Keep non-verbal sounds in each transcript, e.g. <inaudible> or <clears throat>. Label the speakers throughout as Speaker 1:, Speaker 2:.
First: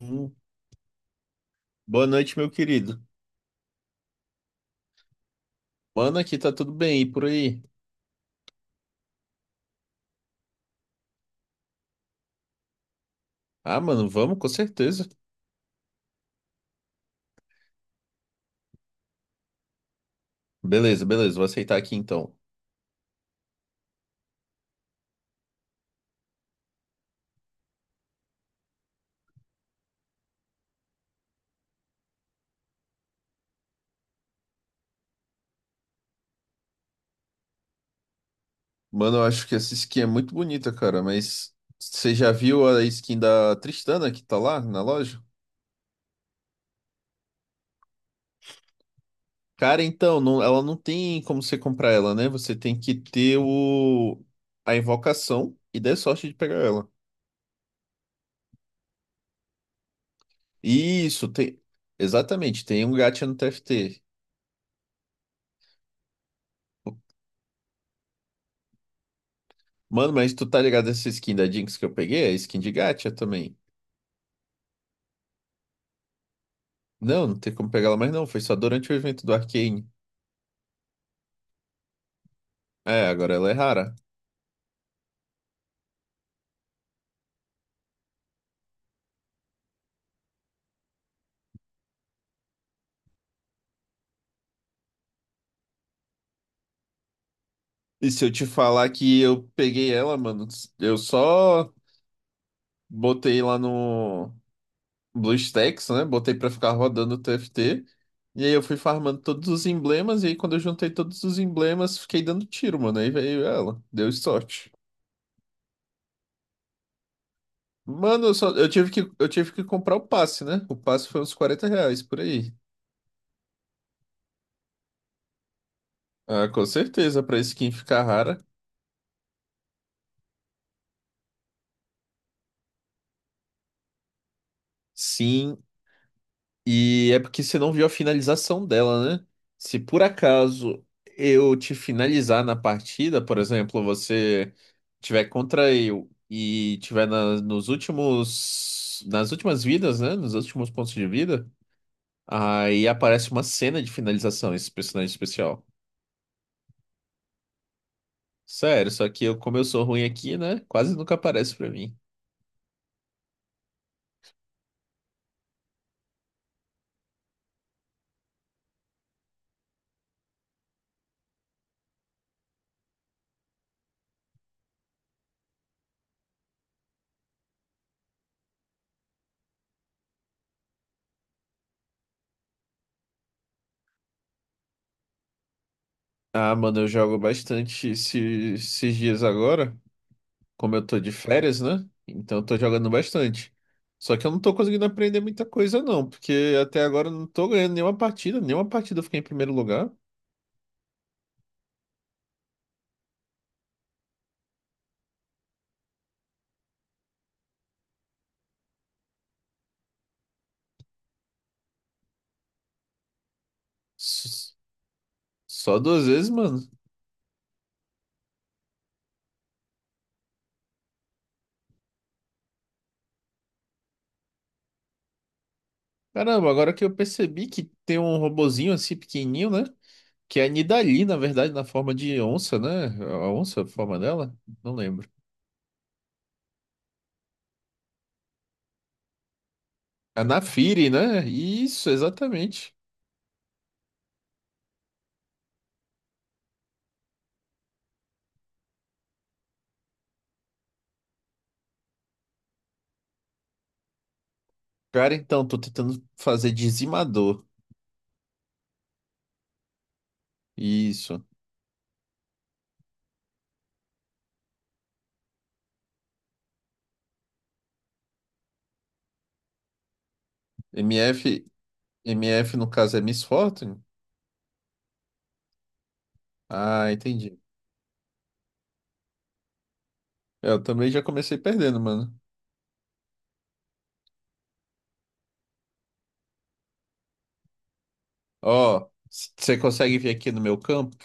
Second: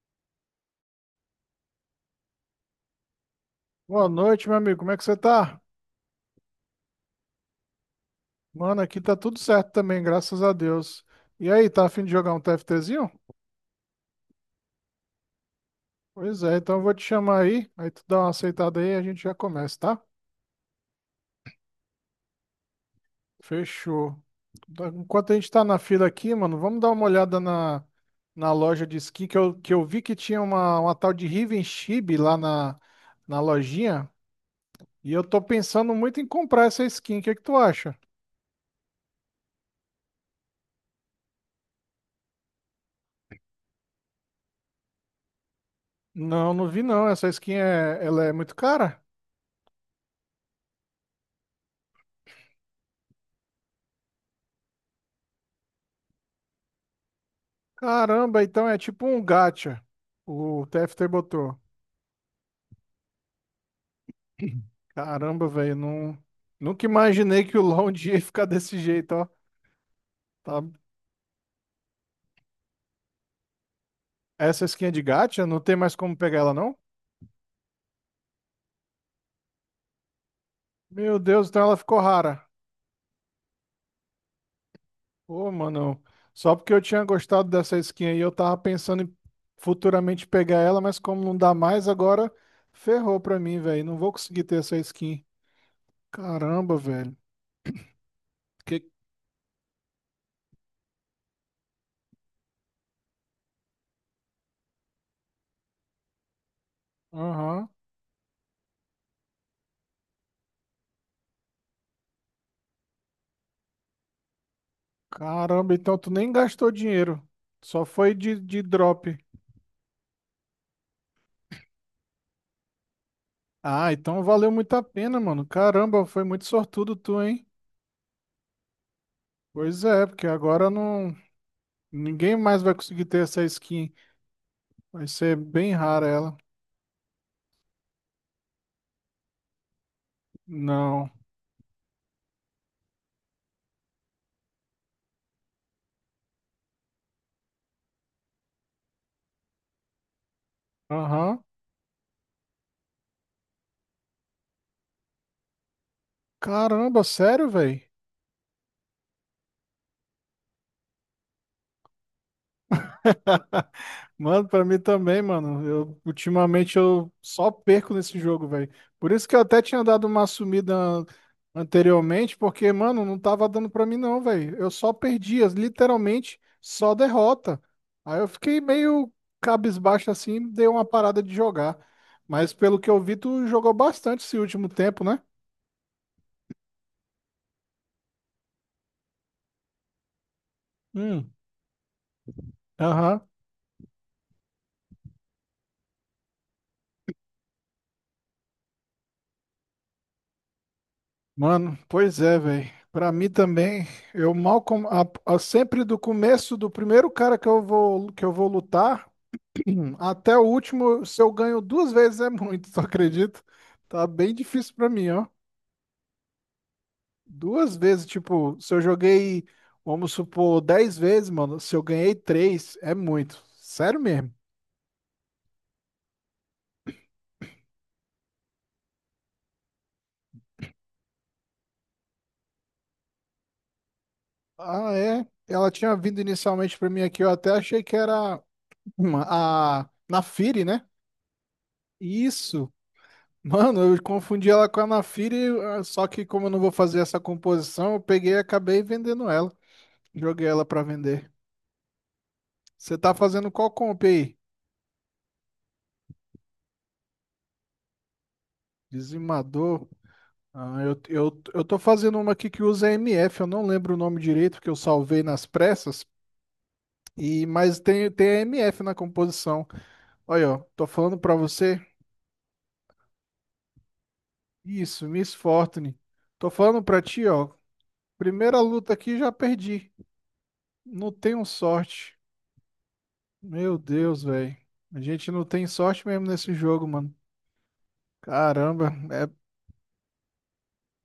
Speaker 1: Hum, Boa noite, meu querido.
Speaker 2: Boa noite, meu amigo. Como é que você tá?
Speaker 1: Mano, aqui tá tudo bem e por aí?
Speaker 2: Mano, aqui tá tudo certo também, graças a Deus. E aí, tá a fim de jogar um TFTzinho?
Speaker 1: Ah, mano, vamos, com certeza.
Speaker 2: Pois é, então eu vou te chamar aí, aí tu dá uma aceitada aí e a gente já começa, tá?
Speaker 1: Beleza, beleza, vou aceitar aqui então.
Speaker 2: Fechou. Enquanto a gente tá na fila aqui, mano, vamos dar uma olhada na loja de skin que eu vi que tinha uma tal de Riven Chibi lá na lojinha. E eu tô pensando muito em comprar essa skin. O que é que tu acha?
Speaker 1: Mano, eu acho que essa skin é muito bonita, cara, mas você já viu a skin da Tristana que tá lá na loja?
Speaker 2: Não, não vi não. Essa skin ela é muito cara?
Speaker 1: Cara, então, ela não tem como você comprar ela, né? Você tem que ter o a invocação e der sorte de pegar ela.
Speaker 2: Caramba, então é tipo um gacha. O TFT
Speaker 1: Isso,
Speaker 2: botou.
Speaker 1: tem. Exatamente, tem um gacha no TFT.
Speaker 2: Caramba, velho, não, nunca imaginei que o LoL um dia ia ficar desse jeito, ó.
Speaker 1: Mano, mas tu tá
Speaker 2: Tá.
Speaker 1: ligado essa skin da Jinx que eu peguei? É skin de gacha também.
Speaker 2: Essa skin é de gacha? Não tem mais como pegar ela, não?
Speaker 1: Não, não tem como pegar ela mais não. Foi só durante o evento do Arcane.
Speaker 2: Meu Deus, então ela ficou rara.
Speaker 1: É, agora ela é rara.
Speaker 2: Ô, mano, só porque eu tinha gostado dessa skin aí, eu tava pensando em futuramente pegar ela, mas como não dá mais agora, ferrou pra mim, velho. Não vou conseguir ter essa skin. Caramba, velho.
Speaker 1: E se eu te
Speaker 2: Que...
Speaker 1: falar que eu peguei ela, mano, eu só botei lá no BlueStacks, né? Botei pra ficar rodando o
Speaker 2: Aham.
Speaker 1: TFT. E aí eu fui farmando todos os emblemas. E aí quando eu juntei todos os emblemas, fiquei dando tiro, mano. Aí veio ela. Deu sorte.
Speaker 2: Caramba, então tu nem gastou dinheiro. Só foi
Speaker 1: Mano,
Speaker 2: de,
Speaker 1: só,
Speaker 2: de
Speaker 1: eu tive que,
Speaker 2: drop.
Speaker 1: eu tive que comprar o passe, né? O passe foi uns 40 reais por aí.
Speaker 2: Ah, então valeu muito a pena, mano. Caramba, foi muito
Speaker 1: Ah, com
Speaker 2: sortudo
Speaker 1: certeza,
Speaker 2: tu,
Speaker 1: pra
Speaker 2: hein?
Speaker 1: skin ficar rara.
Speaker 2: Pois é, porque agora não. Ninguém mais vai conseguir ter essa skin. Vai ser
Speaker 1: Sim,
Speaker 2: bem rara ela.
Speaker 1: E é porque você não viu a finalização dela, né? Se por acaso
Speaker 2: Não.
Speaker 1: eu te finalizar na partida, por exemplo, você tiver contra eu e tiver nas últimas vidas, né? Nos últimos pontos de
Speaker 2: Aham.
Speaker 1: vida, aí aparece uma cena de finalização, esse personagem especial.
Speaker 2: Caramba, sério, velho?
Speaker 1: Sério, só que eu, como eu sou ruim aqui, né? Quase nunca aparece pra mim.
Speaker 2: <laughs> Mano, pra mim também, mano. Eu ultimamente eu só perco nesse jogo, velho. Por isso que eu até tinha dado uma sumida anteriormente, porque, mano, não tava dando pra mim não, velho. Eu só perdia, literalmente só derrota. Aí eu fiquei meio cabisbaixo assim, dei uma parada de jogar. Mas pelo que eu vi, tu jogou bastante esse último tempo, né?
Speaker 1: Ah, mano, eu jogo bastante esses dias agora. Como eu tô de
Speaker 2: Hum.
Speaker 1: férias, né? Então eu tô jogando
Speaker 2: Aham.
Speaker 1: bastante. Só que eu não tô conseguindo aprender muita coisa, não, porque até agora eu não tô ganhando nenhuma partida eu fiquei em primeiro lugar.
Speaker 2: Mano, pois é, velho. Pra mim também, eu mal com... a- sempre do começo do primeiro cara que eu vou lutar <clears throat> até o último, se eu ganho duas vezes é muito, <laughs> tu acredita? Tá bem
Speaker 1: S-
Speaker 2: difícil pra mim, ó.
Speaker 1: Só duas vezes, mano.
Speaker 2: Duas vezes, tipo, se eu joguei, vamos supor, 10 vezes, mano, se eu ganhei três, é muito. Sério mesmo.
Speaker 1: Caramba, agora que eu percebi que tem um robozinho assim pequenininho, né? Que é a Nidalee, na verdade, na forma de onça, né? A onça, a forma dela? Não
Speaker 2: Ah,
Speaker 1: lembro.
Speaker 2: é. Ela tinha vindo inicialmente pra mim aqui, eu até achei que era <clears throat> uma- a
Speaker 1: A
Speaker 2: na Firi, né?
Speaker 1: Naafiri, né? Isso,
Speaker 2: Isso.
Speaker 1: exatamente.
Speaker 2: Mano, eu confundi ela com a Anafira, e, ah, só que como eu não vou fazer essa composição, eu peguei e acabei vendendo ela. Joguei ela pra vender. Você tá fazendo qual comp aí?
Speaker 1: Cara, então, tô tentando fazer dizimador.
Speaker 2: Dizimador. Ah, eu,
Speaker 1: Isso.
Speaker 2: eu, eu tô fazendo uma aqui que usa MF, eu não lembro o nome direito, porque eu salvei nas pressas, e mas tem a MF na composição. Olha, ó, tô falando pra
Speaker 1: MF
Speaker 2: você.
Speaker 1: MF no caso é Miss Fortune?
Speaker 2: Isso, Miss Fortune. Tô falando
Speaker 1: Ah,
Speaker 2: pra ti,
Speaker 1: entendi.
Speaker 2: ó. Primeira luta aqui já perdi.
Speaker 1: Eu também já
Speaker 2: Não
Speaker 1: comecei
Speaker 2: tenho
Speaker 1: perdendo, mano.
Speaker 2: sorte. Meu Deus, velho. A gente não tem sorte mesmo nesse jogo, mano.
Speaker 1: Ó,
Speaker 2: Caramba, é,
Speaker 1: você consegue vir aqui no meu campo?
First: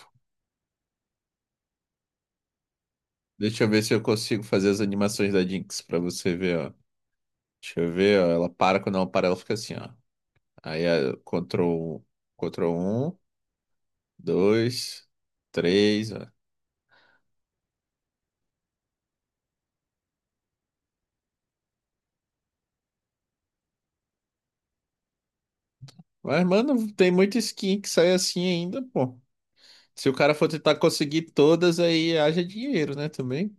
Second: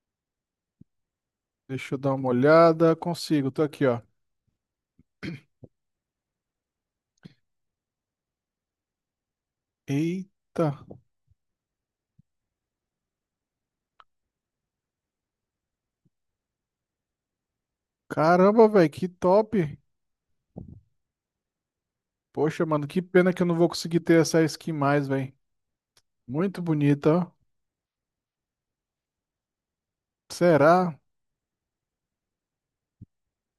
Speaker 2: deixa eu dar uma olhada. Consigo, tô
Speaker 1: Deixa eu ver
Speaker 2: aqui,
Speaker 1: se
Speaker 2: ó.
Speaker 1: eu consigo fazer as animações da Jinx pra você ver, ó. Deixa eu ver, ó. Ela para, quando ela para, ela fica assim, ó.
Speaker 2: Eita.
Speaker 1: Aí, ó, um, Ctrl um, 2, 3, ó.
Speaker 2: Caramba, velho, que top. Poxa, mano, que pena que eu não vou conseguir ter essa skin mais, velho.
Speaker 1: Mas,
Speaker 2: Muito
Speaker 1: mano,
Speaker 2: bonita,
Speaker 1: tem
Speaker 2: ó.
Speaker 1: muita skin que sai assim ainda, pô. Se o cara for tentar
Speaker 2: Será?
Speaker 1: conseguir todas, aí haja dinheiro, né, também.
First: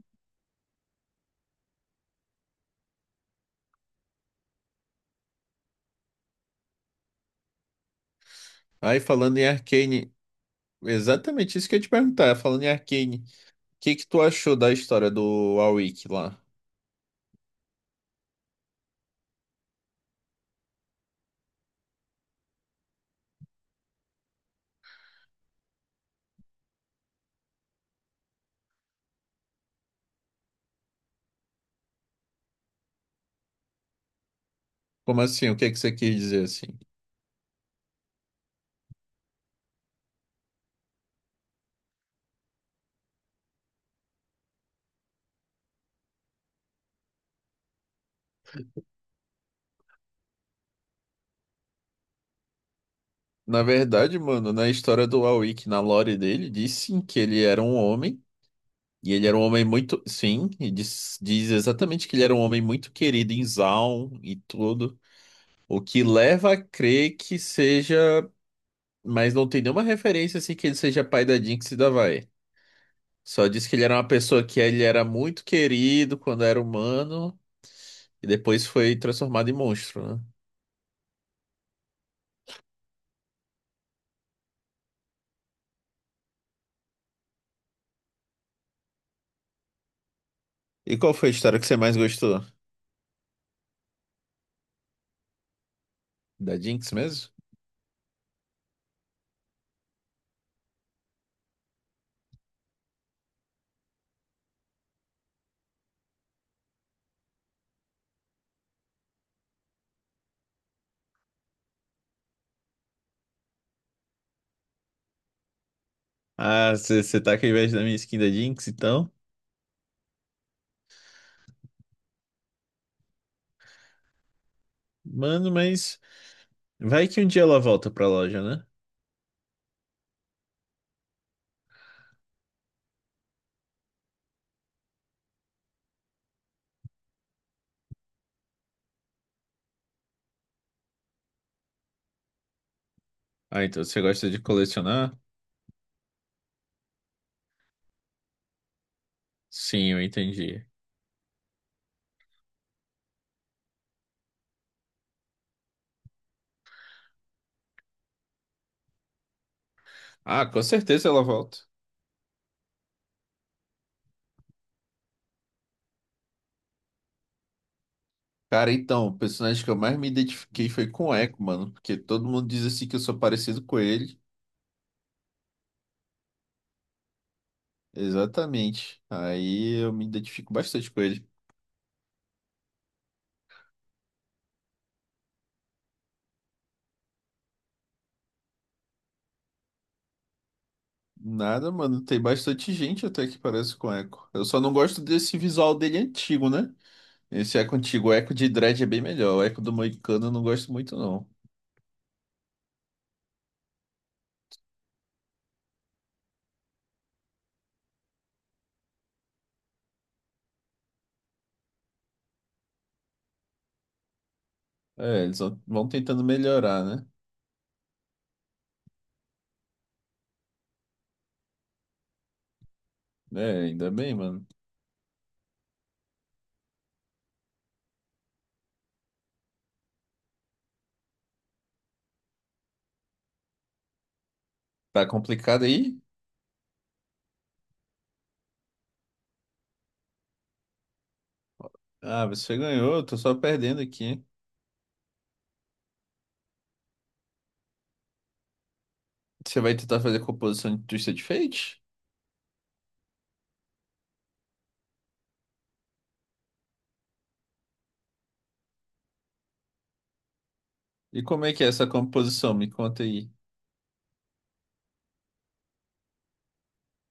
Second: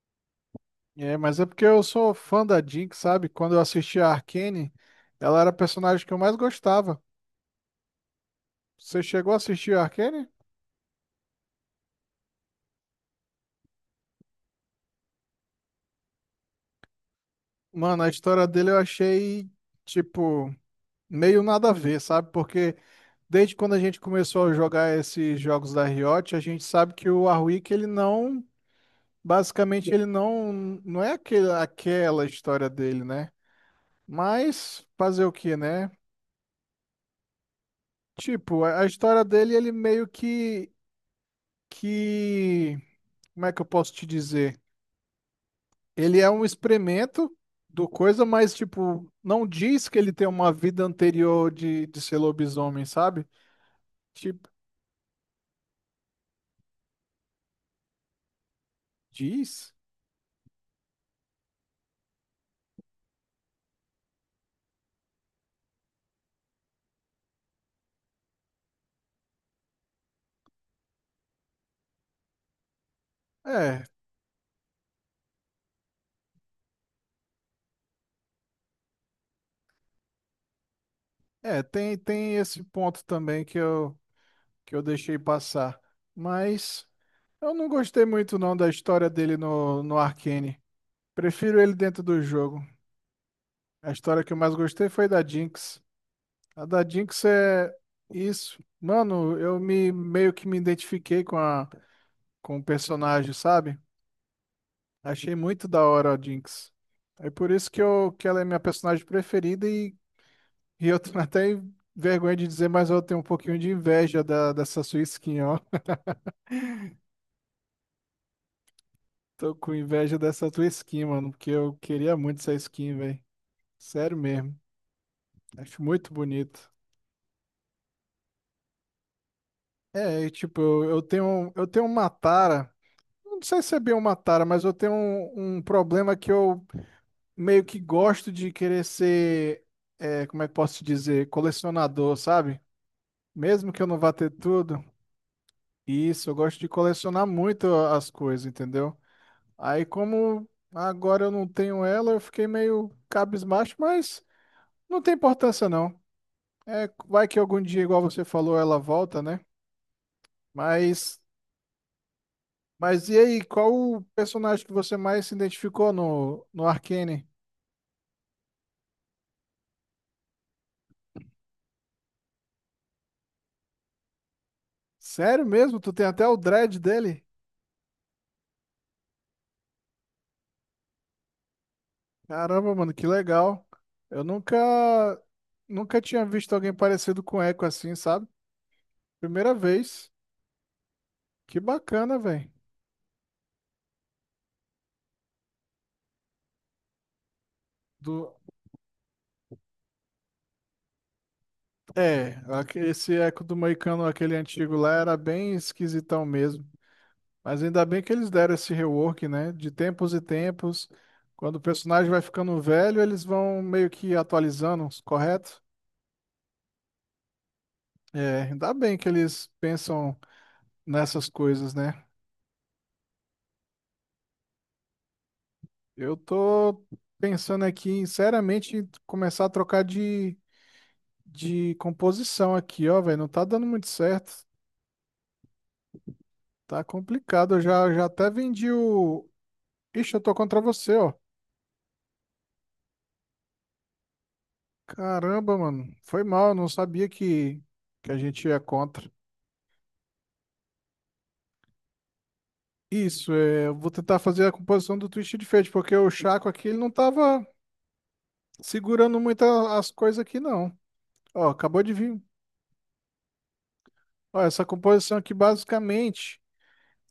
Speaker 2: É, mas é porque eu sou fã da Jinx, sabe? Quando eu assisti a Arcane, ela era a personagem que eu mais gostava.
Speaker 1: Aí,
Speaker 2: Você chegou a
Speaker 1: falando em
Speaker 2: assistir a
Speaker 1: Arcane,
Speaker 2: Arcane?
Speaker 1: exatamente isso que eu ia te perguntar, é, falando em Arcane, o que que tu achou da história do Warwick lá?
Speaker 2: Mano, a história dele eu achei, tipo, meio nada a ver, sabe? Porque. Desde quando a gente começou a jogar esses jogos da Riot, a gente sabe que o Warwick, ele não, basicamente, ele não, não é aquela história dele, né? Mas
Speaker 1: Como
Speaker 2: fazer o
Speaker 1: assim? O
Speaker 2: que,
Speaker 1: que que
Speaker 2: né?
Speaker 1: você quis dizer assim?
Speaker 2: Tipo, a história dele, ele meio que, como é que eu posso te dizer? Ele é um experimento do coisa, mas, tipo, não diz que ele tem uma vida anterior de ser lobisomem, sabe?
Speaker 1: Na verdade,
Speaker 2: Tipo,
Speaker 1: mano, na história do Warwick, na lore dele, diz sim que ele era um homem, e ele era um homem
Speaker 2: diz?
Speaker 1: muito, sim, e diz exatamente que ele era um homem muito querido em Zaun e tudo, o que leva a crer que seja, mas não tem nenhuma referência assim que ele seja pai da Jinx e da Vai. Só diz que ele
Speaker 2: É,
Speaker 1: era uma pessoa que ele era muito querido quando era humano. E depois foi transformado em monstro, né?
Speaker 2: é, tem esse ponto também que eu deixei passar. Mas eu não gostei muito não da história dele no Arcane.
Speaker 1: E qual foi a história
Speaker 2: Prefiro
Speaker 1: que
Speaker 2: ele
Speaker 1: você mais
Speaker 2: dentro do
Speaker 1: gostou?
Speaker 2: jogo. A história que eu mais gostei foi da Jinx.
Speaker 1: Da
Speaker 2: A da
Speaker 1: Jinx
Speaker 2: Jinx
Speaker 1: mesmo?
Speaker 2: é isso. Mano, eu me meio que me identifiquei com o personagem, sabe? Achei muito da hora a Jinx. É por isso que ela é minha personagem preferida e eu tenho até vergonha de dizer, mas eu tenho um pouquinho de inveja dessa sua skin, ó.
Speaker 1: Ah, você tá com inveja da minha skin da Jinx, então?
Speaker 2: Tô com inveja dessa tua skin, mano, porque eu queria muito essa skin, velho. Sério mesmo.
Speaker 1: Mano,
Speaker 2: Acho
Speaker 1: mas
Speaker 2: muito bonito.
Speaker 1: vai que um dia ela volta pra loja, né?
Speaker 2: É, e, tipo, eu tenho uma tara. Não sei se é bem uma tara, mas eu tenho um problema que eu meio que gosto de querer ser, é, como é que posso te dizer, colecionador, sabe?
Speaker 1: Ah,
Speaker 2: Mesmo que
Speaker 1: então
Speaker 2: eu não
Speaker 1: você
Speaker 2: vá
Speaker 1: gosta
Speaker 2: ter
Speaker 1: de
Speaker 2: tudo.
Speaker 1: colecionar?
Speaker 2: Isso, eu gosto de colecionar muito as coisas, entendeu? Aí
Speaker 1: Sim, eu
Speaker 2: como
Speaker 1: entendi.
Speaker 2: agora eu não tenho ela, eu fiquei meio cabisbaixo, mas não tem importância não. É, vai que algum dia, igual você falou, ela volta, né?
Speaker 1: Ah, com certeza
Speaker 2: Mas,
Speaker 1: ela volta.
Speaker 2: mas, e aí, qual o personagem que você mais se identificou no Arcane?
Speaker 1: Cara, então, o personagem que eu mais me identifiquei foi com o Echo, mano. Porque todo mundo diz assim que eu sou parecido com ele.
Speaker 2: Sério mesmo? Tu tem até o dread dele?
Speaker 1: Exatamente. Aí eu me identifico bastante com ele.
Speaker 2: Caramba, mano, que legal. Eu nunca tinha visto alguém parecido com Echo assim, sabe? Primeira vez. Que
Speaker 1: Nada, mano.
Speaker 2: bacana,
Speaker 1: Tem
Speaker 2: velho.
Speaker 1: bastante gente até que parece com Echo. Eu só não gosto desse visual dele antigo, né? Esse Echo antigo, o
Speaker 2: Do...
Speaker 1: Echo de Dread é bem melhor. O Echo do Moicano eu não gosto muito, não.
Speaker 2: É, esse Echo do Moicano, aquele antigo lá, era bem esquisitão mesmo. Mas ainda bem que eles deram esse rework, né? De tempos em tempos, quando o personagem vai ficando velho, eles vão meio que atualizando,
Speaker 1: É, eles
Speaker 2: correto?
Speaker 1: vão tentando melhorar, né?
Speaker 2: É, ainda bem que eles pensam nessas coisas, né?
Speaker 1: É, ainda bem, mano.
Speaker 2: Eu tô pensando aqui, seriamente, em começar a trocar de composição aqui, ó, velho. Não tá dando muito certo.
Speaker 1: Tá complicado aí?
Speaker 2: Tá complicado. Eu já até vendi o. Ixi, eu tô contra você, ó.
Speaker 1: Ah, você ganhou, eu tô só perdendo aqui, hein?
Speaker 2: Caramba, mano. Foi mal, eu não sabia que a gente ia contra.
Speaker 1: Você vai tentar fazer a composição de Twisted Fate?
Speaker 2: Isso, é, eu vou tentar fazer a composição do Twisted Fate, porque o Chaco aqui ele não tava segurando muito as coisas aqui, não.
Speaker 1: E como
Speaker 2: Ó,
Speaker 1: é que é
Speaker 2: acabou
Speaker 1: essa
Speaker 2: de vir.
Speaker 1: composição? Me conta aí.
Speaker 2: Ó, essa composição aqui, basicamente,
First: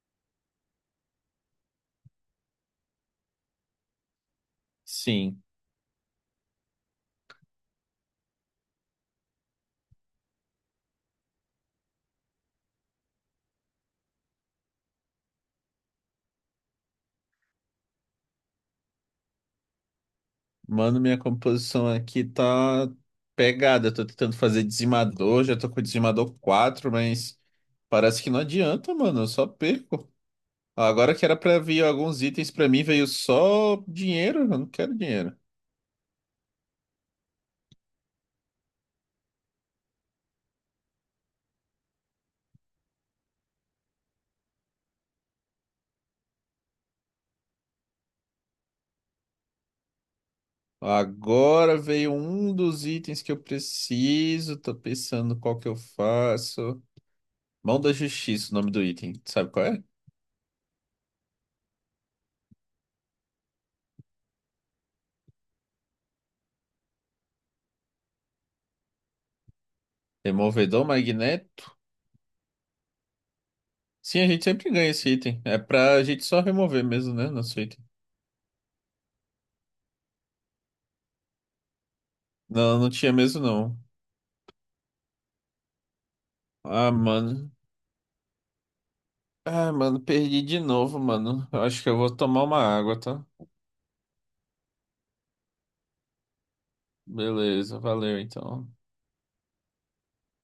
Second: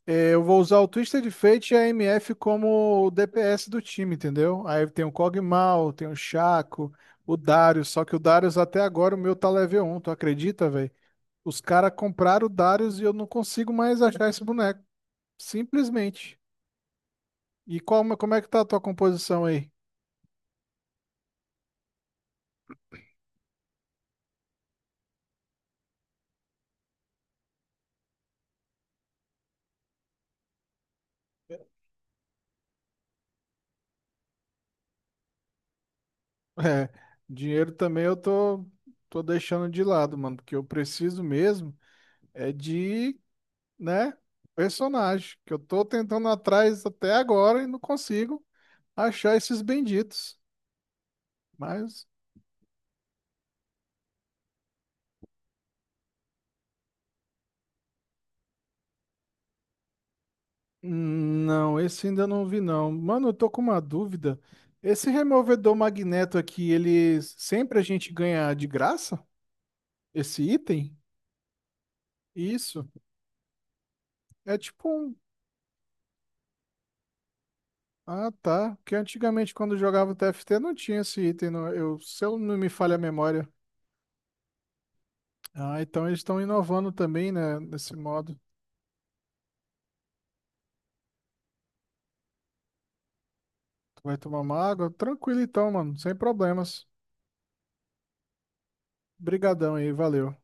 Speaker 2: é, eu vou usar o Twisted Fate e a MF como o DPS do time, entendeu? Aí tem o
Speaker 1: Sim.
Speaker 2: Kog'Maw, tem o Chaco, o Darius, só que o Darius até agora o meu tá level um, tu acredita, velho? Os caras compraram o Darius e eu não consigo mais achar esse boneco, simplesmente. E qual, como é que tá a tua composição aí?
Speaker 1: Mano, minha composição aqui tá pegada. Eu tô tentando fazer dizimador, já tô com o dizimador 4, mas parece que não adianta, mano. Eu só perco. Agora que era pra vir alguns itens pra mim, veio só dinheiro. Eu não quero dinheiro.
Speaker 2: É, dinheiro também eu tô deixando de lado, mano, porque eu preciso mesmo é de, né, personagem, que eu tô tentando atrás até agora e não consigo achar esses benditos.
Speaker 1: Agora
Speaker 2: Mas,
Speaker 1: veio um dos itens que eu preciso. Tô pensando qual que eu faço. Mão da Justiça, o nome do item. Sabe qual é?
Speaker 2: não, esse ainda não vi não. Mano, eu tô com uma dúvida. Esse removedor magneto aqui, ele sempre a gente ganha de graça? Esse
Speaker 1: Removedor
Speaker 2: item?
Speaker 1: magnético.
Speaker 2: Isso.
Speaker 1: Sim, a gente
Speaker 2: É
Speaker 1: sempre
Speaker 2: tipo
Speaker 1: ganha esse
Speaker 2: um
Speaker 1: item. É pra gente só remover mesmo, né? Nosso item.
Speaker 2: Ah, tá. Porque antigamente, quando eu jogava TFT, não tinha esse item. Se eu não me
Speaker 1: Não, não
Speaker 2: falha a
Speaker 1: tinha mesmo
Speaker 2: memória.
Speaker 1: não.
Speaker 2: Ah, então eles estão
Speaker 1: Ah,
Speaker 2: inovando também,
Speaker 1: mano.
Speaker 2: né? Nesse modo.
Speaker 1: Ah, mano, perdi de novo, mano. Eu acho que eu vou tomar uma água, tá?
Speaker 2: Tu vai tomar uma água? Tranquilo então, mano. Sem problemas.
Speaker 1: Beleza, valeu então.
Speaker 2: Brigadão aí, valeu.